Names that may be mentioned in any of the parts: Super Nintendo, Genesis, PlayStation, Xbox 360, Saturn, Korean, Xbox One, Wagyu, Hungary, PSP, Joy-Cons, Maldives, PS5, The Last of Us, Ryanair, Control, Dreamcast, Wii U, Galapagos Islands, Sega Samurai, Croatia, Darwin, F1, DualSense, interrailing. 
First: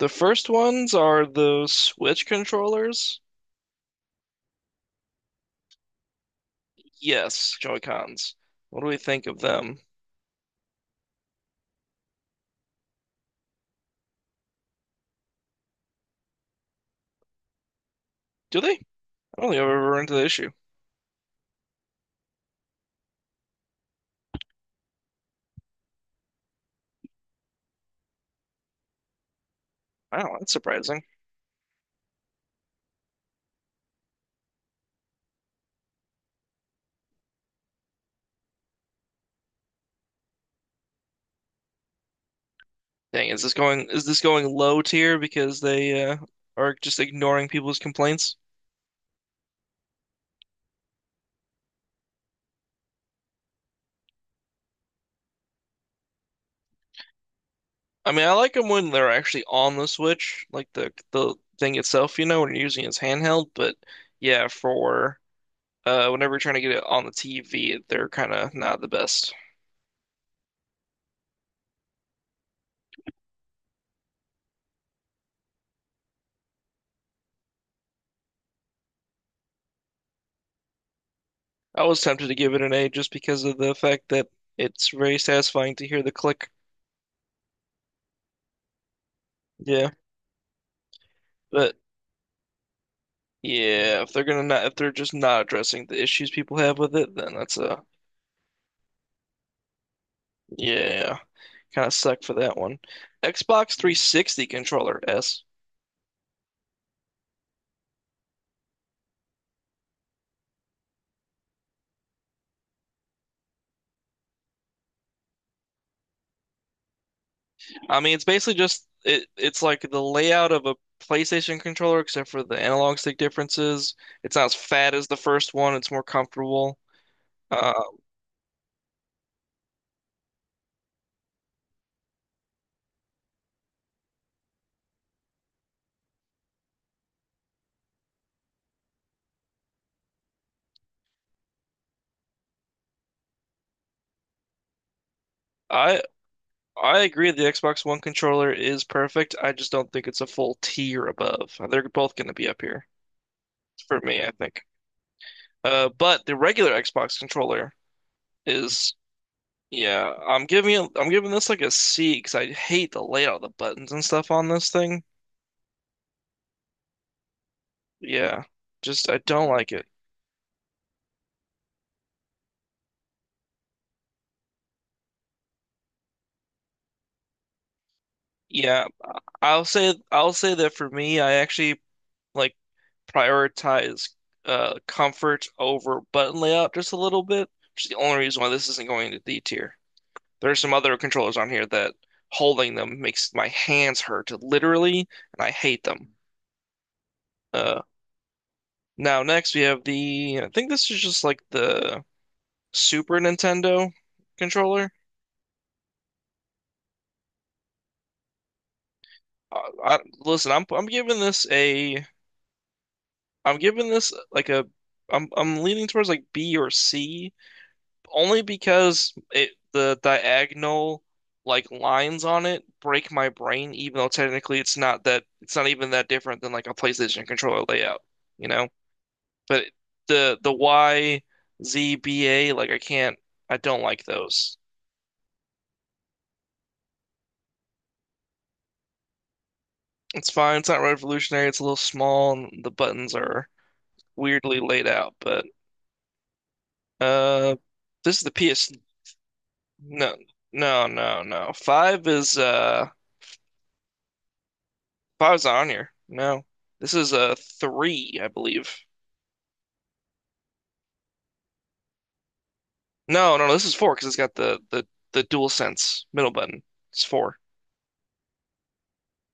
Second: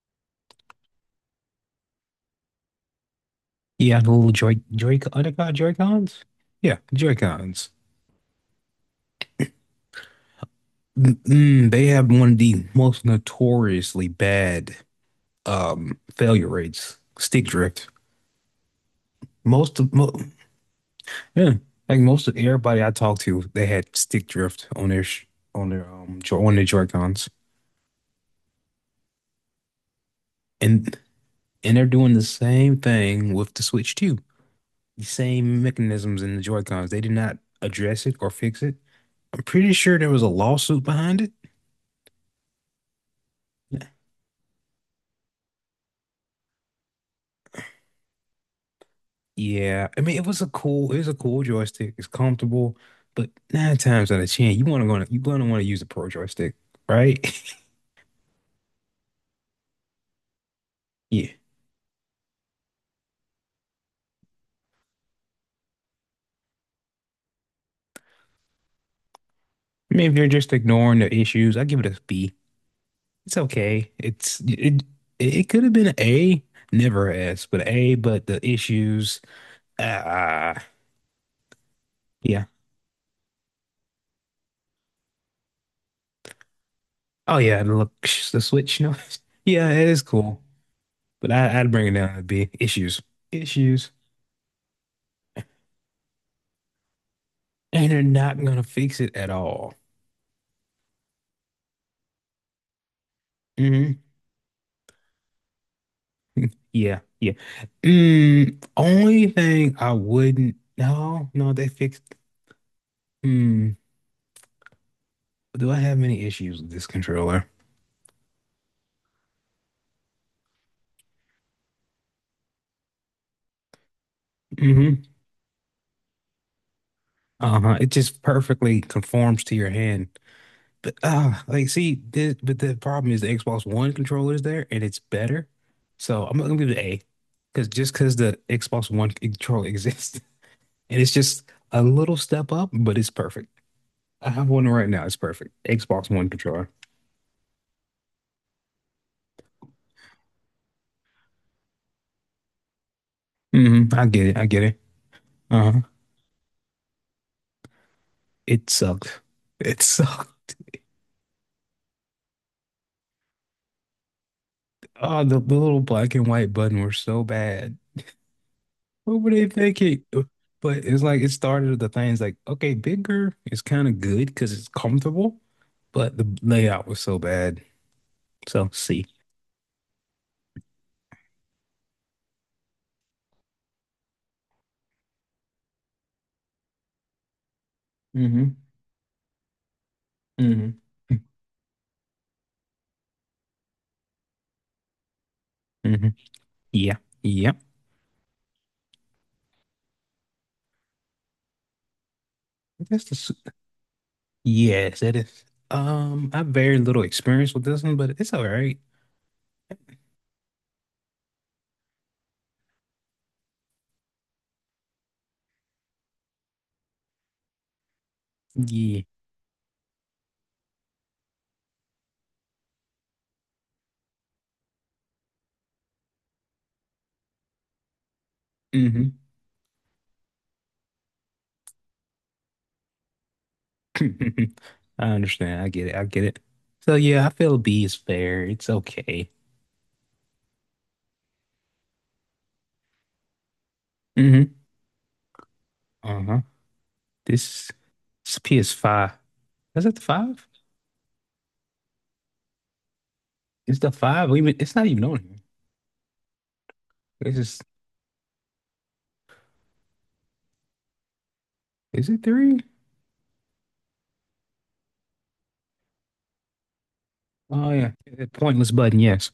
The first ones are the Switch controllers. Yeah, the little Joy Joy are they called Joy-Cons? Yeah, Yes, Joy-Cons. Joy-Cons. What do we think of them? They have one of the most notoriously bad failure rates, stick drift. Do they? I don't think I've Most ever of run into mo the issue. yeah, Like most of everybody I talked to, they had stick drift on their sh on their jo on their Joy-Cons. Wow, that's And surprising. and they're doing the same thing with the Switch too. The same mechanisms in the Joy-Cons. They did not address it or fix it. I'm pretty sure there was a lawsuit behind it. Dang, is this going low tier because they are just ignoring people's complaints? Yeah, I mean it was a cool joystick. It's comfortable, but nine times out of ten, you're gonna want to use a pro joystick, right? I mean, I like them when they're actually on the Switch, like the Yeah. the thing itself, you know, when you're using it as handheld. But yeah, for whenever you're trying to get it on the TV, they're kind of not the best. I mean if you're just ignoring the issues, I give it a B. It's okay. It could have been an A, never an S, but an A, but the issues, ah I was tempted to yeah. give it an A just because of the fact that it's very satisfying to hear the click. Oh yeah, and look the Switch, no. Yeah, it Yeah, is cool. But I'd but bring it down to B. Issues. Issues. yeah, if they're gonna not, if they're just not addressing the issues people have with it, then that's a And they're not gonna fix it at all. yeah, kind of suck for that one. Xbox Mm-hmm. 360 controller S. Yeah, yeah. Mm, only thing I wouldn't. No, no, they fixed. Mm, do I have any issues with this controller? I mean, it's basically just it. It's like the layout of a PlayStation controller, except for the analog stick differences. It's not as fat Hmm. as the first one. It's more comfortable. Uh, Uh-huh. It just perfectly conforms to your hand. But but the problem is the Xbox One controller is there, and it's better. So I'm gonna give it an A, because just because the Xbox One controller exists, and it's just a little step up, but it's perfect. I have one right now. It's perfect. I Xbox One controller. I agree the Xbox One controller is perfect. I just don't think it's a full tier above. They're both going to be up here Hmm. for I me, get I it. I think. get it. Uh-huh. But the regular Xbox controller It is, sucked. It yeah, sucked. I'm giving this like a C because I hate the layout of the buttons and stuff on this thing. Oh, the little black and white button were so bad. Yeah, just I What were don't they like it. thinking? But it's like it started with the things like, okay, bigger is kind of good because it's comfortable, but the layout was so bad. So Yeah, C. I'll say that for me, I actually like prioritize comfort over button layout just a little bit, which is the only reason why Hmm. this isn't going to D tier. There's some Hmm. other controllers on here that holding them makes my hands hurt, literally, and I hate Hmm. them. Yeah. Yeah. Uh, now next we have I think this is just like the That's the Super s- Nintendo controller. yes, that is. I have very little experience with this one, but it's all right. Listen, I'm giving this a, I'm giving this like a, I'm leaning towards like B or C, only Yeah. because it the diagonal like lines on it break my brain, even though technically it's not even that different than like a PlayStation controller layout, you know? Mm-hmm. But the YZBA, like I don't like I those. understand. I get it. I get it. So yeah, I feel B is fair. It's okay. It's fine. It's not revolutionary. It's a little small, and the buttons are Hmm. weirdly laid out. But Uh-huh. uh, This, this is the this PS. PS5. Is it the No, five? no, no, no. It's the five. We even it's not even on Five here. is on here. No, this is a This three, I believe. is it three? No, no, no, this is four because it's got the DualSense middle button. It's four. Oh yeah. Yeah, pointless button, yes.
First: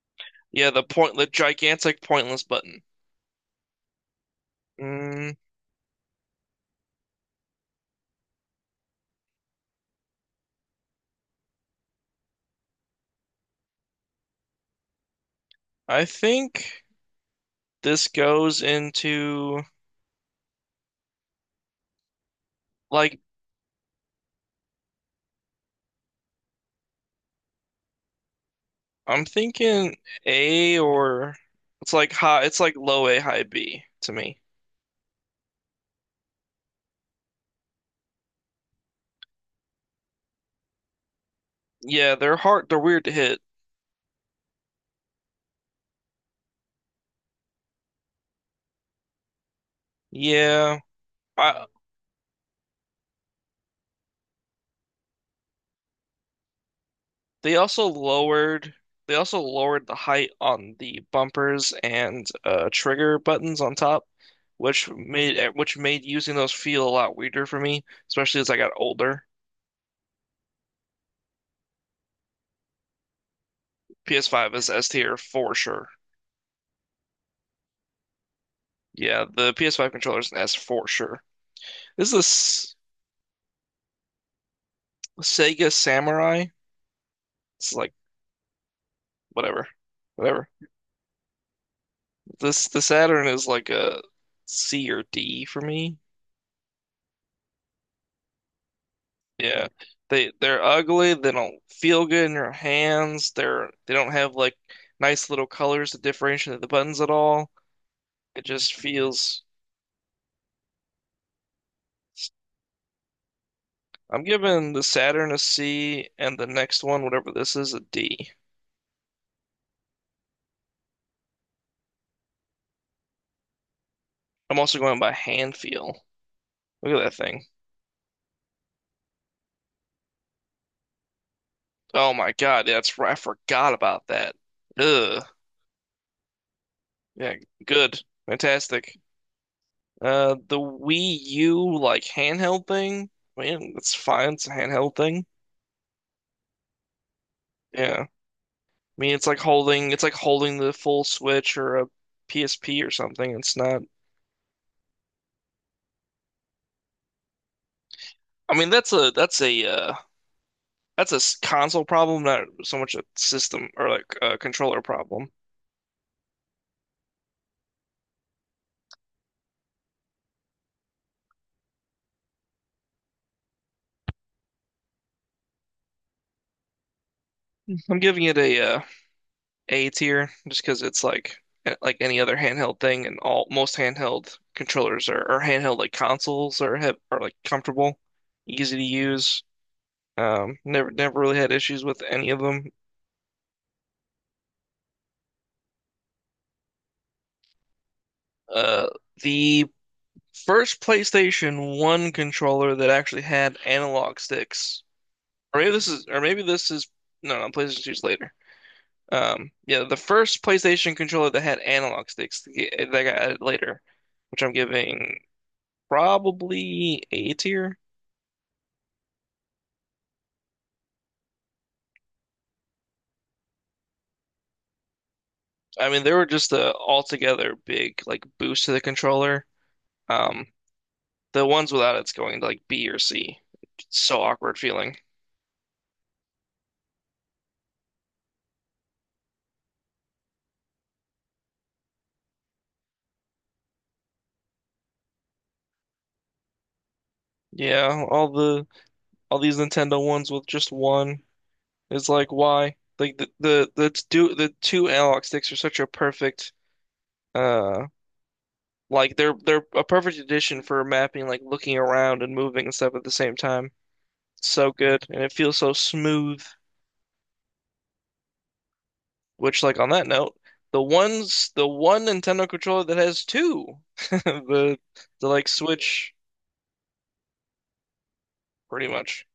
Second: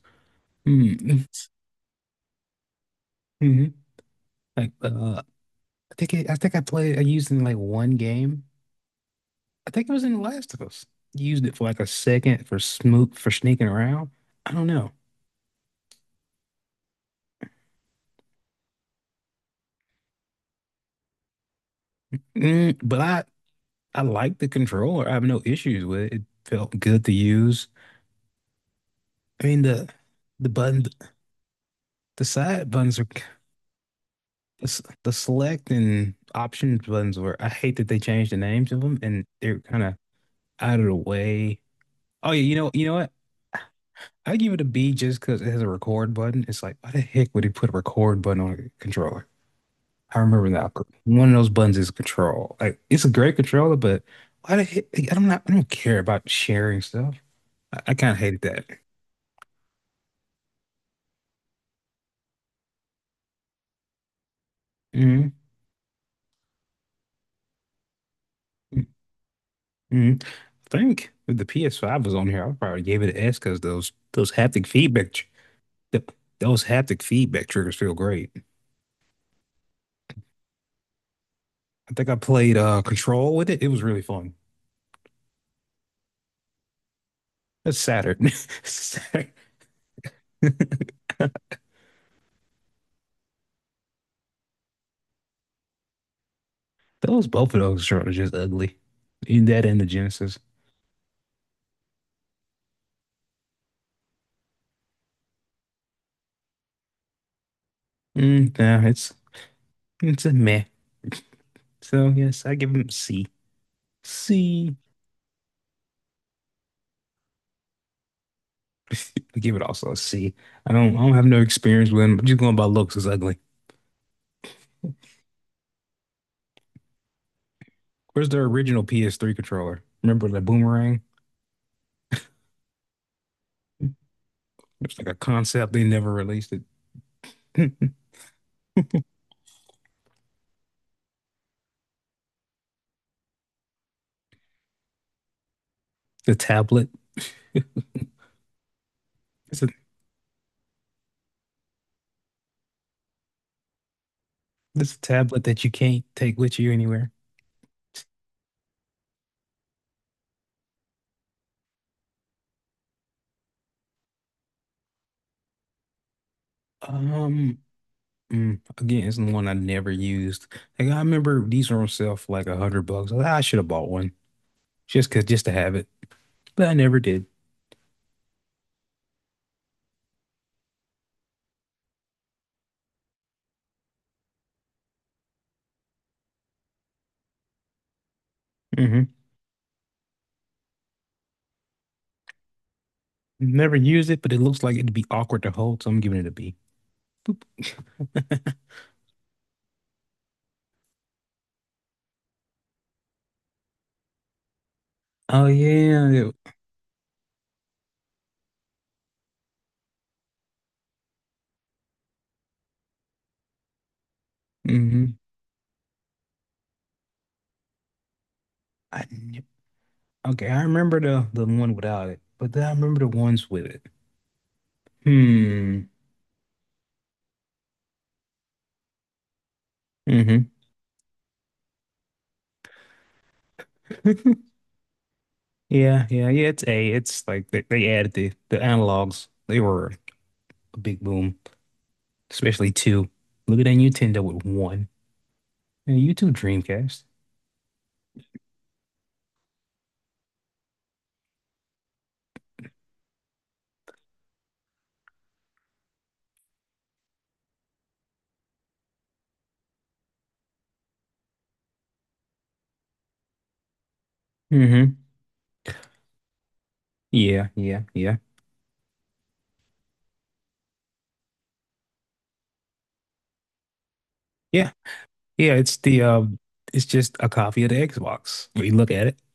Yeah, Mm-hmm. the gigantic pointless button. Mm-hmm. Like uh Mm, I I think I played I used it in like one game. I think it was in The Last of Us. Used it for like a second for smoot for sneaking around. I don't know. I think. This goes into Mm, but like I like the controller. I have no issues with it. It felt good to use. I'm I mean the thinking the A button or it's like the high it's side like buttons are low A, high B to me. the select and option buttons were I hate that they changed the names of them and they're kind of out of the way. Yeah, Oh yeah, they're you know weird to what? hit. I give it a B just because it has a record button. It's like why the heck would he put a record button on a controller? I remember that Yeah. one of those I buttons is control. Like it's a great controller, but why the heck? I don't care about sharing stuff. they also I kind of hated that. lowered they also lowered the height on the bumpers and trigger buttons on top, Hmm. Which made using those feel a lot weirder for me, especially as I got older. Mhm. I think if the PS5 was on here, I probably gave it an S because those PS5 haptic is S feedback tier tr- for sure. th those haptic feedback triggers feel great. Yeah, the PS5 controller is an S for sure. I think This I played is Control with it. It was really fun. Sega Samurai. It's That's like Saturn. Saturn. whatever, whatever. This the Saturn is like a C or D for me. Those Both of those controllers just ugly. In that Yeah, and the Genesis. they're ugly. They don't feel good in your hands. They don't have like nice little colors to differentiate the buttons at all. It Mm, just nah, it's feels. it's a meh. So yes, I give them C. I'm giving C. the Saturn a C and the next one, whatever this is, a D. I give it also a C. I don't have no experience with them. Just going by looks, it's ugly. I'm also going by hand feel. Look at that thing. Where's their original PS3 controller? Remember the boomerang? Oh my God, that's right. I forgot about that. It's like a Ugh. concept they never released Yeah, it. good. Fantastic. The Wii U like handheld thing. I mean, it's fine. It's a handheld thing. The tablet. Yeah. I mean, It's a it's like holding the full Switch or a PSP or something. It's not. it's a tablet that you can't take with you anywhere. I mean, that's a console problem, not so much a system or like a controller problem. Um, mm, again, it's the one I never used. Like I remember these were on sale for like 100 bucks. Was like, I should have bought one just to have it, but I never did. I'm giving it a A tier just because it's like eh, like any other handheld thing, and all most handheld controllers are or handheld like consoles are like comfortable, easy to Hmm. use. Never really had issues with any of them. Never used it, but it looks like it'd be awkward to hold, so I'm giving it a B. Uh, the first PlayStation 1 controller that actually had analog sticks, Oh or yeah. maybe this is, no, no, PlayStation Two's later. Yeah, the first PlayStation controller that had analog sticks yeah, that got added later, which I'm Mm-hmm. giving probably A tier. I kn- okay, I remember the one without it, but then I remember the ones with it. I Hmm. mean, they were just a altogether big like boost to the controller. Mm-hmm. Um, the ones without it's going to like B or C. It's so awkward feeling. Yeah, yeah, yeah. It's a. It's like they added the analogs. They were a big boom, especially two. Look at that Nintendo with one and YouTube Dreamcast. Yeah, all these Nintendo ones with just one is like why? Like the two analog sticks are such a perfect uh like they're a perfect addition for mapping like looking around and moving and stuff at the same time. So Mm-hmm. good and it feels so smooth. Yeah, yeah, yeah, Which like on that note, the one Nintendo controller that has two yeah, the the like yeah. It's the Switch it's just a copy of the Xbox. We pretty look at it. much.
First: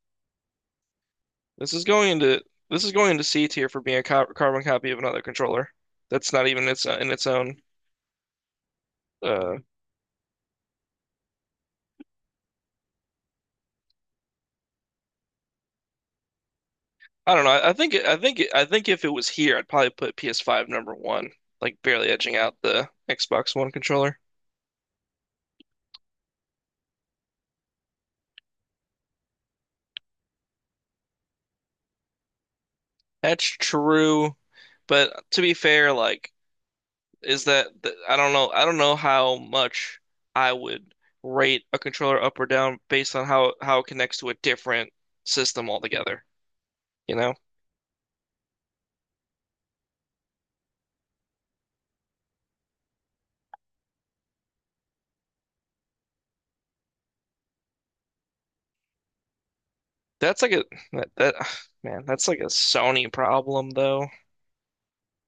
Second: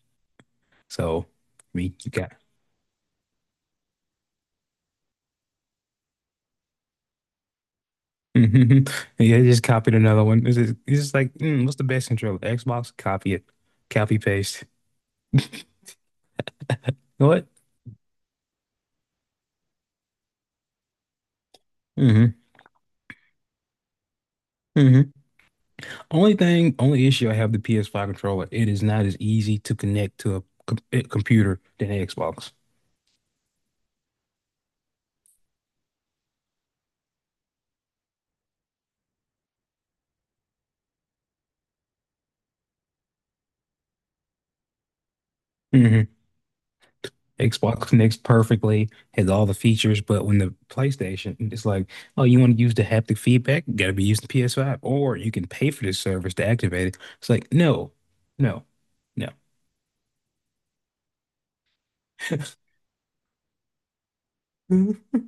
So, I This is mean, going you got. into this is going into C tier for being a co carbon copy of another controller. That's not even its in its own. Hmm. Yeah, they Uh, just copied another one. It's just like, mm, what's the best controller? Xbox. Copy it. Copy paste. You know I don't what? know. I think it- I think it- I think if it was here, I'd probably put PS5 number one, like barely Mm-hmm. edging out the Xbox One controller. Mm-hmm. Only issue I have with the PS5 controller, it is not as easy to connect to a com a computer than Xbox. That's true, but to be fair, like I don't know. I don't know how much I would rate a controller up or down based on how it connects to a different system Hmm. altogether. You know? Xbox connects perfectly, has all the features, but when the PlayStation, it's like, oh, you want to use the haptic feedback? You gotta be using PS5, or you can pay for this service to activate it. It's like, no, no, no. That's like a that man, that's like a Sony problem though.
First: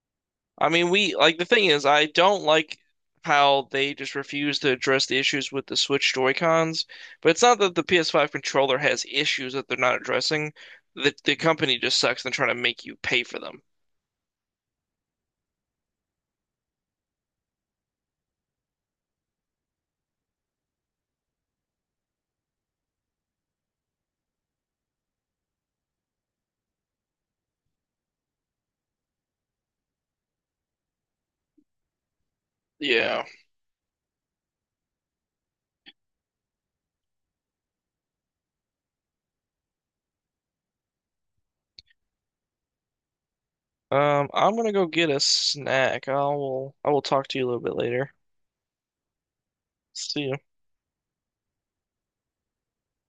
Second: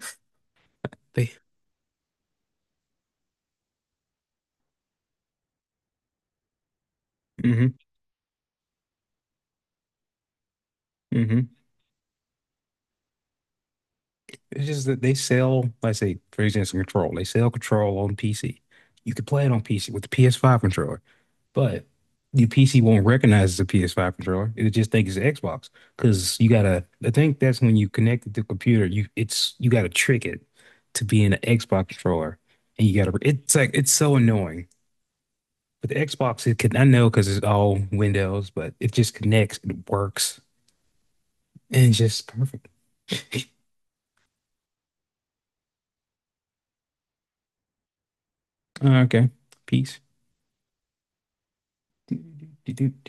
I mean, we They, like the thing is I don't like how they just refuse to address the issues with the Switch Joy-Cons, but it's not mm-hmm, that the PS5 controller has issues that they're not addressing. The mm-hmm. company just sucks and trying to make you pay for them. It's just that they sell, like say, for example, Control. They sell Control on PC. You can play it on PC with the PS5 controller, but your PC won't recognize it's a PS5 controller. It'll just think it's Xbox because you gotta. I think that's when you connect it to the computer. You gotta trick it to being an Xbox controller, and you gotta. Yeah. It's like it's so annoying. But the Xbox, it can I know because it's all Windows, but it just connects. It works, and it's just perfect. I'm gonna go get a snack. I will talk to you a little bit later. Okay, peace. See you.